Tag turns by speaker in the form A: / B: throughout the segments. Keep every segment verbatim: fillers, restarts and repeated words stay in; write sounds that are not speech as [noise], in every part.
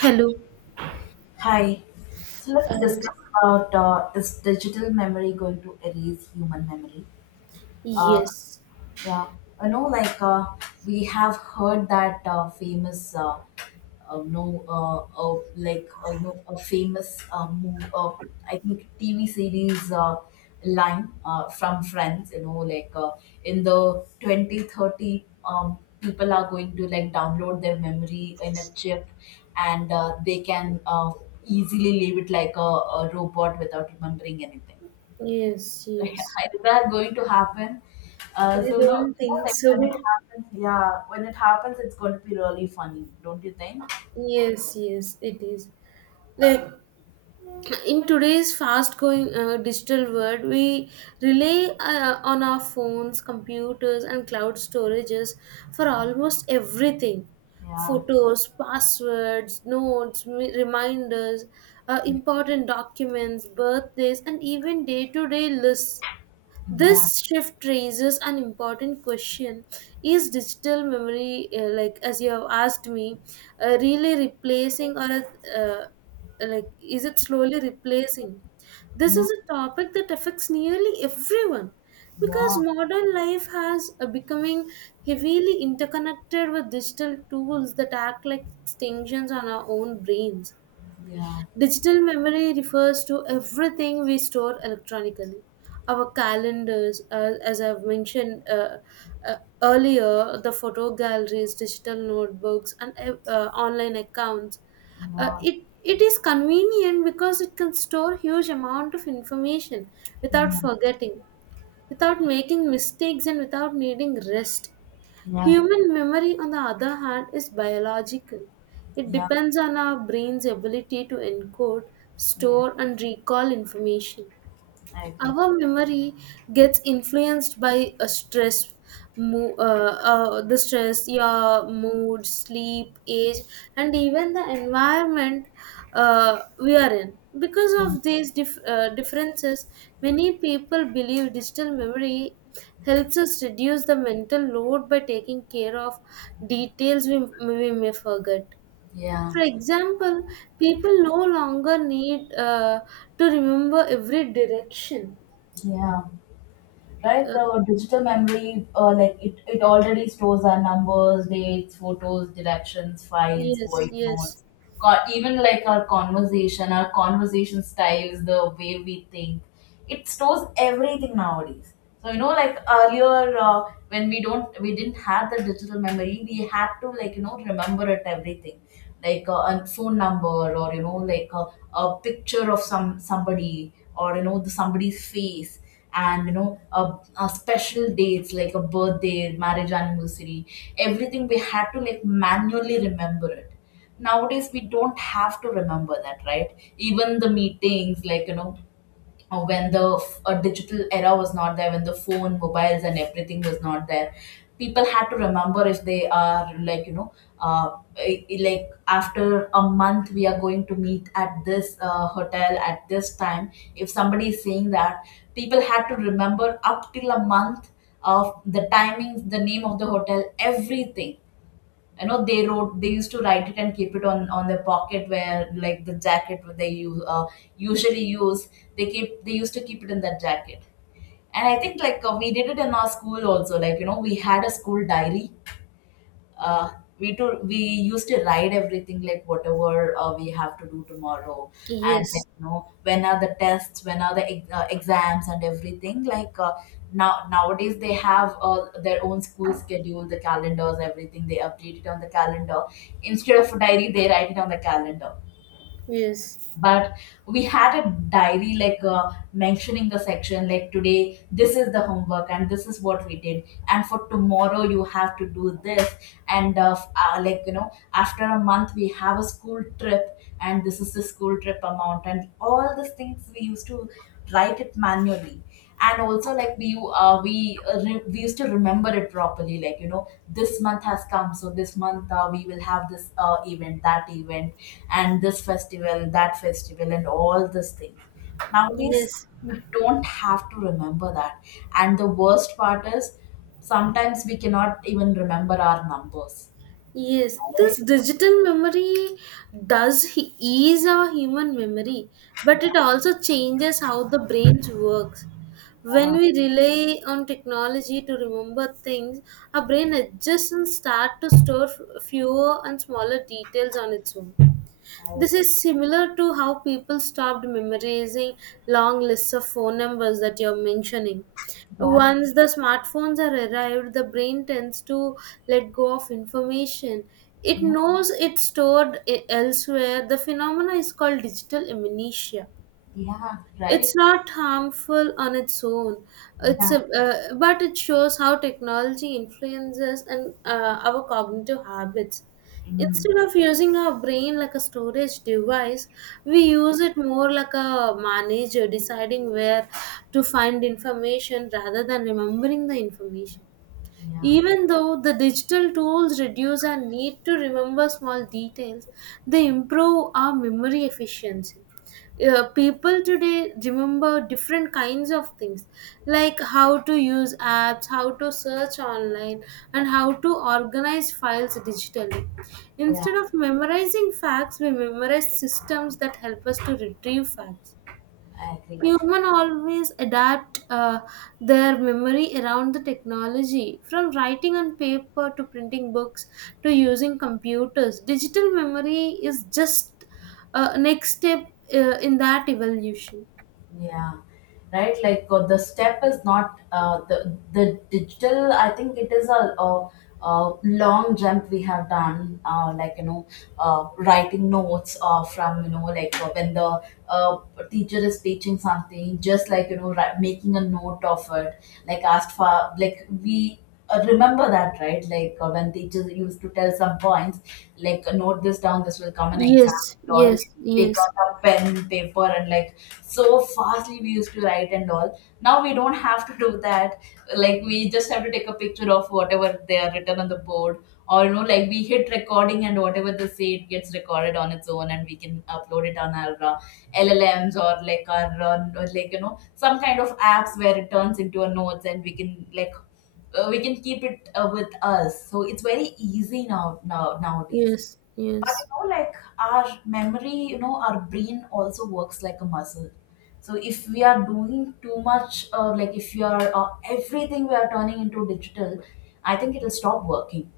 A: Hello.
B: Hi. So
A: Uh,
B: let's discuss about uh, is digital memory going to erase human memory? Uh,
A: yes,
B: yeah, I know, like uh, we have heard that uh, famous, uh, uh, no, uh, uh, like uh, you know, a famous uh, move, uh, I think T V series uh, line uh, from Friends. You know, like uh, in the twenty thirty, um, people are going to like download their memory in a chip, and uh, they can uh, easily leave it like a, a robot without remembering anything.
A: yes, yes.
B: [laughs] That going to happen. Uh, so
A: I
B: no, you
A: don't
B: know,
A: think
B: like when it
A: so.
B: happens, yeah, when it happens, it's going to be really funny, don't you think?
A: Yes, yes, it is. Like in today's fast-going uh, digital world, we rely uh, on our phones, computers, and cloud storages for almost everything.
B: Yeah,
A: Photos, passwords, notes, me- reminders, uh, important documents, birthdays, and even day-to-day lists.
B: yeah,
A: This shift raises an important question. Is digital memory, uh, like as you have asked me, uh, really replacing or uh, like is it slowly replacing? This
B: yeah,
A: is a topic that affects nearly everyone because
B: yeah,
A: modern life has uh, becoming heavily interconnected with digital tools that act like extensions on our own brains.
B: yeah,
A: Digital memory refers to everything we store electronically. Our calendars, uh, as I've mentioned uh, uh, earlier, the photo galleries, digital notebooks, and uh, uh, online accounts. Uh,
B: yeah,
A: it it is convenient because it can store huge amount of information without forgetting, without making mistakes, and without needing rest.
B: yeah, yeah,
A: Human memory, on the other hand, is biological. It
B: yeah.
A: depends on our brain's ability to encode,
B: Yeah.
A: store, and recall information.
B: I agree.
A: Our memory gets influenced by a stress, mo- uh, uh, the stress, your mood, sleep, age, and even the environment uh, we are in. Because of these dif- uh, differences, many people believe digital memory helps us reduce the mental load by taking care of details we, we may forget.
B: Yeah,
A: For example, people no longer need uh, to remember every direction.
B: yeah. Right,
A: uh,
B: the digital memory, uh, like, it, it already stores our numbers, dates, photos, directions, files,
A: yes,
B: voice
A: yes,
B: notes, co- even like our conversation our conversation styles, the way we think. It stores everything nowadays. So, you know, like earlier, uh, when we don't we didn't have the digital memory, we had to, like, you know, remember it everything. Like uh, a phone number, or you know, like a, a picture of some somebody, or you know, the somebody's face. And you know, uh, uh, special dates like a birthday, marriage anniversary, everything we had to like manually remember it. Nowadays we don't have to remember that, right? Even the meetings, like, you know, uh, when the f- uh, digital era was not there, when the phone, mobiles, and everything was not there, people had to remember if they are, like, you know, uh, i- i- like after a month we are going to meet at this uh, hotel at this time. If somebody is saying that, people had to remember up till a month of the timings, the name of the hotel, everything. You know, they wrote they used to write it and keep it on on their pocket where, like, the jacket what they use uh, usually use. They keep they used to keep it in that jacket. And I think, like, uh, we did it in our school also, like, you know, we had a school diary. Uh, we to we used to write everything, like whatever uh, we have to do tomorrow. And, like,
A: yes,
B: you know, when are the tests, when are the ex- uh, exams and everything, like, uh, now nowadays they have uh, their own school schedule, the calendars, everything they update it on the calendar. Instead of a diary, they write it on the calendar.
A: yes,
B: But we had a diary, like, uh, mentioning the section like today this is the homework and this is what we did, and for tomorrow you have to do this. And uh, f- uh, like, you know, after a month we have a school trip, and this is the school trip amount and all these things, we used to write it manually. And also, like, we uh, we uh, re- we used to remember it properly, like, you know, this month has come, so this month uh, we will have this uh, event, that event, and this festival, that festival, and all these things nowadays.
A: yes,
B: We don't have to remember that. And the worst part is sometimes we cannot even remember our numbers,
A: yes.
B: right?
A: This digital memory does he- ease our human memory, but it also changes how the brains works. When
B: Yeah,
A: we rely on technology to remember things, our brain adjusts and start to store f- fewer and smaller details on its own.
B: I
A: This
B: agree.
A: is similar to how people stopped memorizing long lists of phone numbers that you're mentioning.
B: Yeah,
A: Once the smartphones are arrived, the brain tends to let go of information. It
B: yeah,
A: knows it's stored i- elsewhere. The phenomena is called digital amnesia.
B: yeah.
A: It's
B: Right.
A: not harmful on its own. It's
B: Yeah.
A: a, uh, but it shows how technology influences and uh, our cognitive habits.
B: Mm.
A: Instead of using our brain like a storage device, we use it more like a manager deciding where to find information rather than remembering the information.
B: Yeah,
A: Even though the digital tools reduce our need to remember small details, they improve our memory efficiency. Uh, people today remember different kinds of things, like how to use apps, how to search online, and how to organize files digitally.
B: yeah.
A: Instead of memorizing facts, we memorize systems that help us to retrieve facts.
B: I agree.
A: Human always adapt uh, their memory around the technology. From writing on paper to printing books to using computers, digital memory is just uh, next step uh, in that evolution.
B: Yeah, right. Like, uh, the step is not uh, the the digital. I think it is a, a, a long jump we have done. Uh, like, you know, uh, writing notes uh, from, you know, like, uh, when the uh, teacher is teaching something, just, like, you know, ri- making a note of it, like asked for, like we uh, remember that, right? Like, uh, when teachers used to tell some points, like, uh, note this down, this will come in exam
A: Yes,
B: and all.
A: yes,
B: Take
A: yes,
B: out a pen, paper, and, like, so fastly we used to write and all. Now we don't have to do that. Like, we just have to take a picture of whatever they are written on the board. Or, you know, like, we hit recording and whatever they say, it gets recorded on its own, and we can upload it on our uh, L L Ms, or like our uh, or like you know, some kind of apps where it turns into a notes, and we can, like, uh, we can keep it uh, with us. So it's very easy now, now nowadays.
A: yes,
B: You
A: yes,
B: know, like, our memory, you know, our brain also works like a muscle. So if we are doing too much, uh, like, if we are, uh, everything we are turning into digital, I think it'll stop working,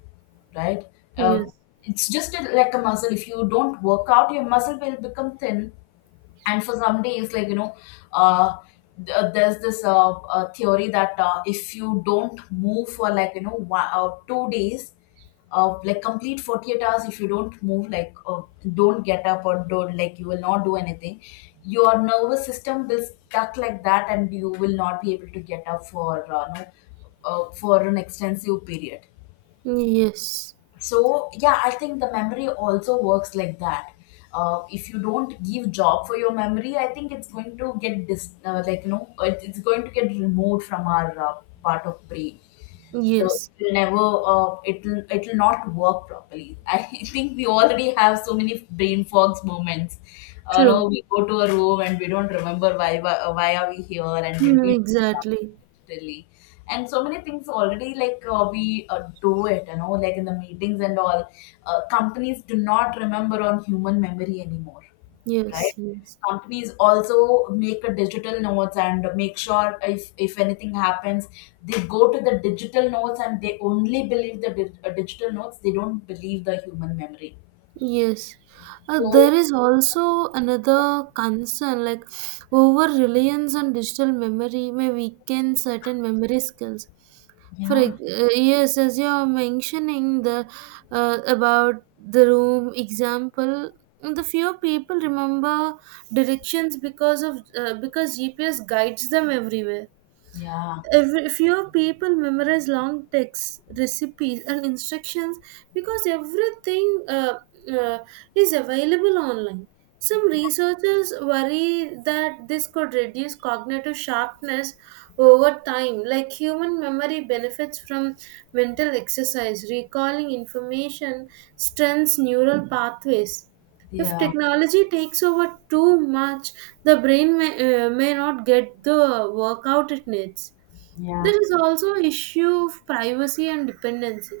B: right? Uh,
A: yes,
B: it's just a, like a muscle. If you don't work out, your muscle will become thin. And for some days, like, you know, uh, th- uh, there's this uh, uh, theory that uh, if you don't move for, like, you know, one, uh, two days, uh, like complete forty-eight hours, if you don't move, like, uh, don't get up or don't, like, you will not do anything, your nervous system will stuck like that, and you will not be able to get up for uh, no, uh, for an extensive period.
A: yes,
B: So yeah, I think the memory also works like that. Uh, if you don't give job for your memory, I think it's going to get dis- uh, like, you know, it- it's going to get removed from our uh, part of brain. the
A: yes.
B: it'll never uh, it'll it'll not work properly. [laughs] I think we already have so many brain fogs moments. Uh, no,
A: True.
B: we go to a room and we don't remember why why, uh, why are we here, and we'll
A: Hmm,
B: be doing
A: exactly.
B: something digitally. And so many things already, like, uh, we, uh, do it, you know, like in the meetings and all. Uh, companies do not remember on human memory anymore, right?
A: Yes, yes.
B: Companies also make a digital notes, and make sure if if anything happens, they go to the digital notes, and they only believe the dig- uh, digital notes. They don't believe the human memory.
A: Yes, uh,
B: So
A: there is also another concern, like over reliance on digital memory may weaken certain memory skills. For
B: yeah,
A: ex- uh, yes, as you are mentioning the uh, about the room example, the few people remember directions because of uh, because G P S guides them everywhere.
B: yeah,
A: Every few people memorize long texts, recipes, and instructions because everything uh, uh, is available online. Some researchers worry that this could reduce cognitive sharpness over time. Like human memory benefits from mental exercise, recalling information strengthens neural pathways. If
B: yeah,
A: technology takes over too much, the brain may, uh, may not get the workout it needs.
B: yeah,
A: There is also issue of privacy and dependency.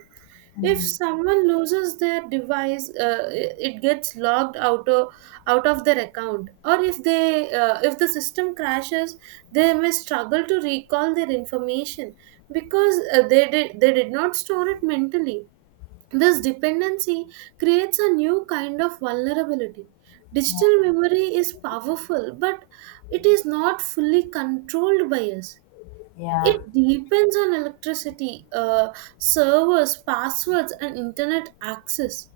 A: If
B: mm,
A: someone loses their device, uh, it gets logged out of, out of their account. Or if they uh, if the system crashes, they may struggle to recall their information because uh, they did they did not store it mentally. This dependency creates a new kind of vulnerability.
B: yeah,
A: Digital memory is powerful, but it is not fully controlled by us.
B: yeah,
A: It depends on electricity, uh, servers, passwords, and internet access.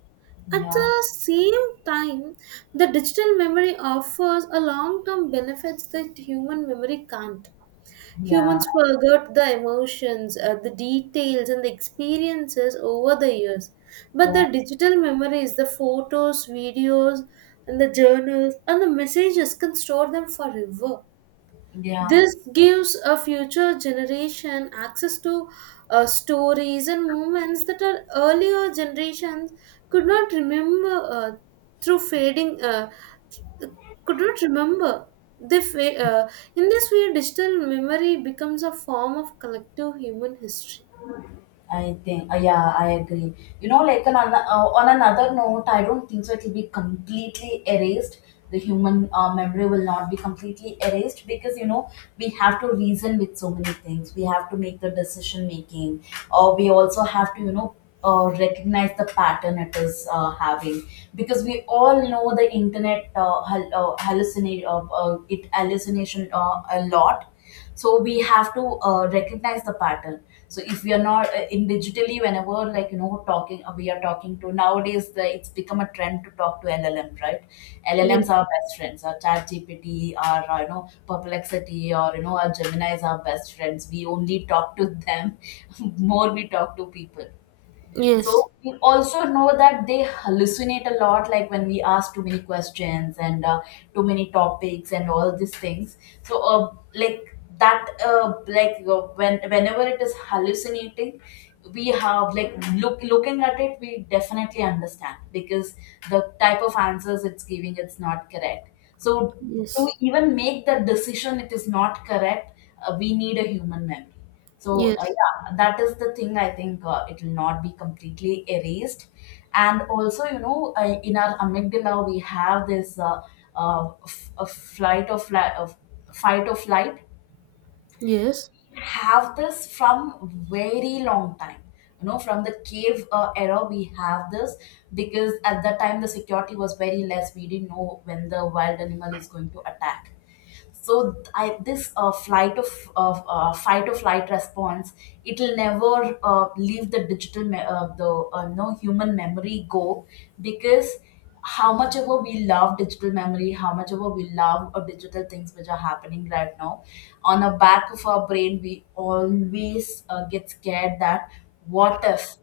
A: At
B: yeah,
A: the same time, the digital memory offers a long term benefits that human memory can't.
B: yeah,
A: Humans forgot the emotions, uh, the details, and the experiences over the years. But
B: yeah.
A: the digital memories, the photos, videos, and the journals, and the messages can store them forever.
B: Yeah.
A: This gives a future generation access to uh, stories and moments that our earlier generations could not remember uh, through fading, uh, could not remember. They fa- uh, in this way, digital memory becomes a form of collective human history.
B: I think, uh, yeah, I agree. You know, like, an, ano- uh, on another note, I don't think so it will be completely erased. The human uh, memory will not be completely erased because, you know, we have to reason with so many things. We have to make the decision making, or we also have to, you know, uh, recognize the pattern it is uh, having. Because we all know the internet uh, hal- uh, hallucinate, uh, uh, it hallucination uh, a lot. So we have to uh, recognize the pattern. So if we are not uh, in digitally, whenever, like, you know, talking, uh, we are talking to nowadays, the, it's become a trend to talk to L L M, right?
A: Yes,
B: llms are our best friends, our Chat G P T, our, uh, you know, Perplexity, or you know, our Gemini is our best friends, we only talk to them. [laughs] more we talk to people.
A: yes,
B: So we also know that they hallucinate a lot, like when we ask too many questions and uh, too many topics and all these things. So, uh, like that, uh, like, uh, when whenever it is hallucinating, we have, like, look looking at it, we definitely understand because the type of answers it's giving, it's not correct. So to
A: yes,
B: even make the decision, it is not correct. Uh, we need a human memory. So, uh,
A: yes,
B: yeah, that is the thing. I think uh, it will not be completely erased. And also, you know, uh, in our amygdala, we have this uh, uh, f- a flight or flight, of fight or flight.
A: yes,
B: Have this from very long time. You know, from the cave uh, era, we have this because at that time the security was very less. We didn't know when the wild animal is going to attack. So I, this uh, flight of, of uh, fight or flight response, it will never uh, leave the digital me- uh, the uh, no human memory go. Because how much ever we love digital memory, how much ever we love uh, digital things which are happening right now, on the back of our brain we always uh, get scared that what if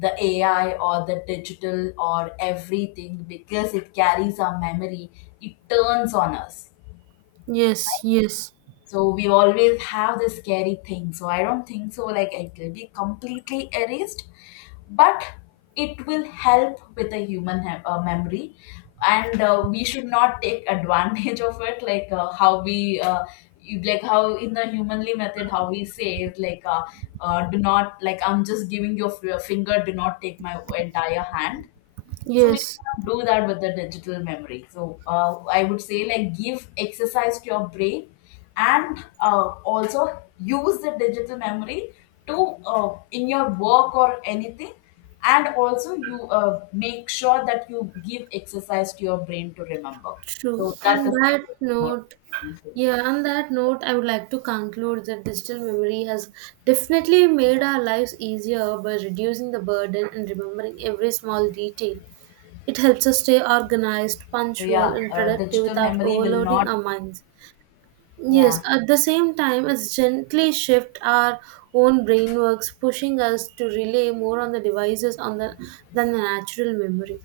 B: the A I or the digital or everything, because it carries our memory, it turns on us.
A: yes, yes,
B: So we always have this scary thing. So I don't think so, like it will be completely erased, but it will help with the human he- uh, memory. And uh, we should not take advantage [laughs] of it, like uh, how we, uh, you- like how in the humanly method, how we say is, like, uh, uh, do not, like, I'm just giving your f- your finger, do not take my entire hand. So we should
A: yes.
B: not do that with the digital memory. So, uh, I would say, like, give exercise to your brain, and uh, also use the digital memory to, uh, in your work or anything, and also you uh, make sure that you give exercise to your brain to remember.
A: True.
B: So that
A: On
B: is
A: that
B: my
A: note,
B: take, not
A: yeah, on that note, I would like to conclude that digital memory has definitely made
B: yeah.
A: our lives easier by reducing the burden and remembering every small detail. It helps us stay organized,
B: So
A: punctual,
B: yeah,
A: and
B: uh,
A: productive
B: digital
A: without
B: memory will
A: overloading
B: not.
A: our minds. Yes,
B: Yeah,
A: at the same time, it's gently shift our own brain works, pushing us to rely more on the devices on the, than the natural memory.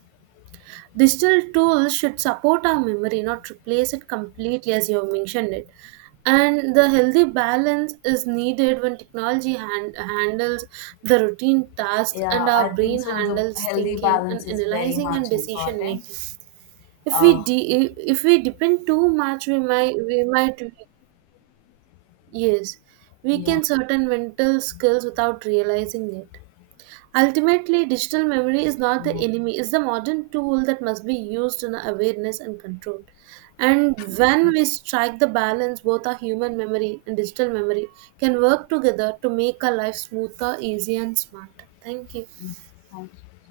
A: Digital tools should support our memory, not replace it completely, as you have mentioned it. And the healthy balance is needed when technology hand, handles the routine tasks and
B: yeah. I
A: our
B: think
A: brain
B: so. The
A: handles
B: healthy
A: thinking
B: balance
A: and
B: is very
A: analyzing and
B: much
A: decision
B: important.
A: making. If we
B: Uh,
A: de- if we depend too much, we might we might yes
B: yeah.
A: weaken certain mental skills without realizing it. Ultimately, digital memory is not the
B: Mm.
A: enemy, it's the modern tool that must be used in awareness and control. And when we strike the balance, both our human memory and digital memory can work together to make our life smoother, easier, and smarter. Thank you.
B: Thank you.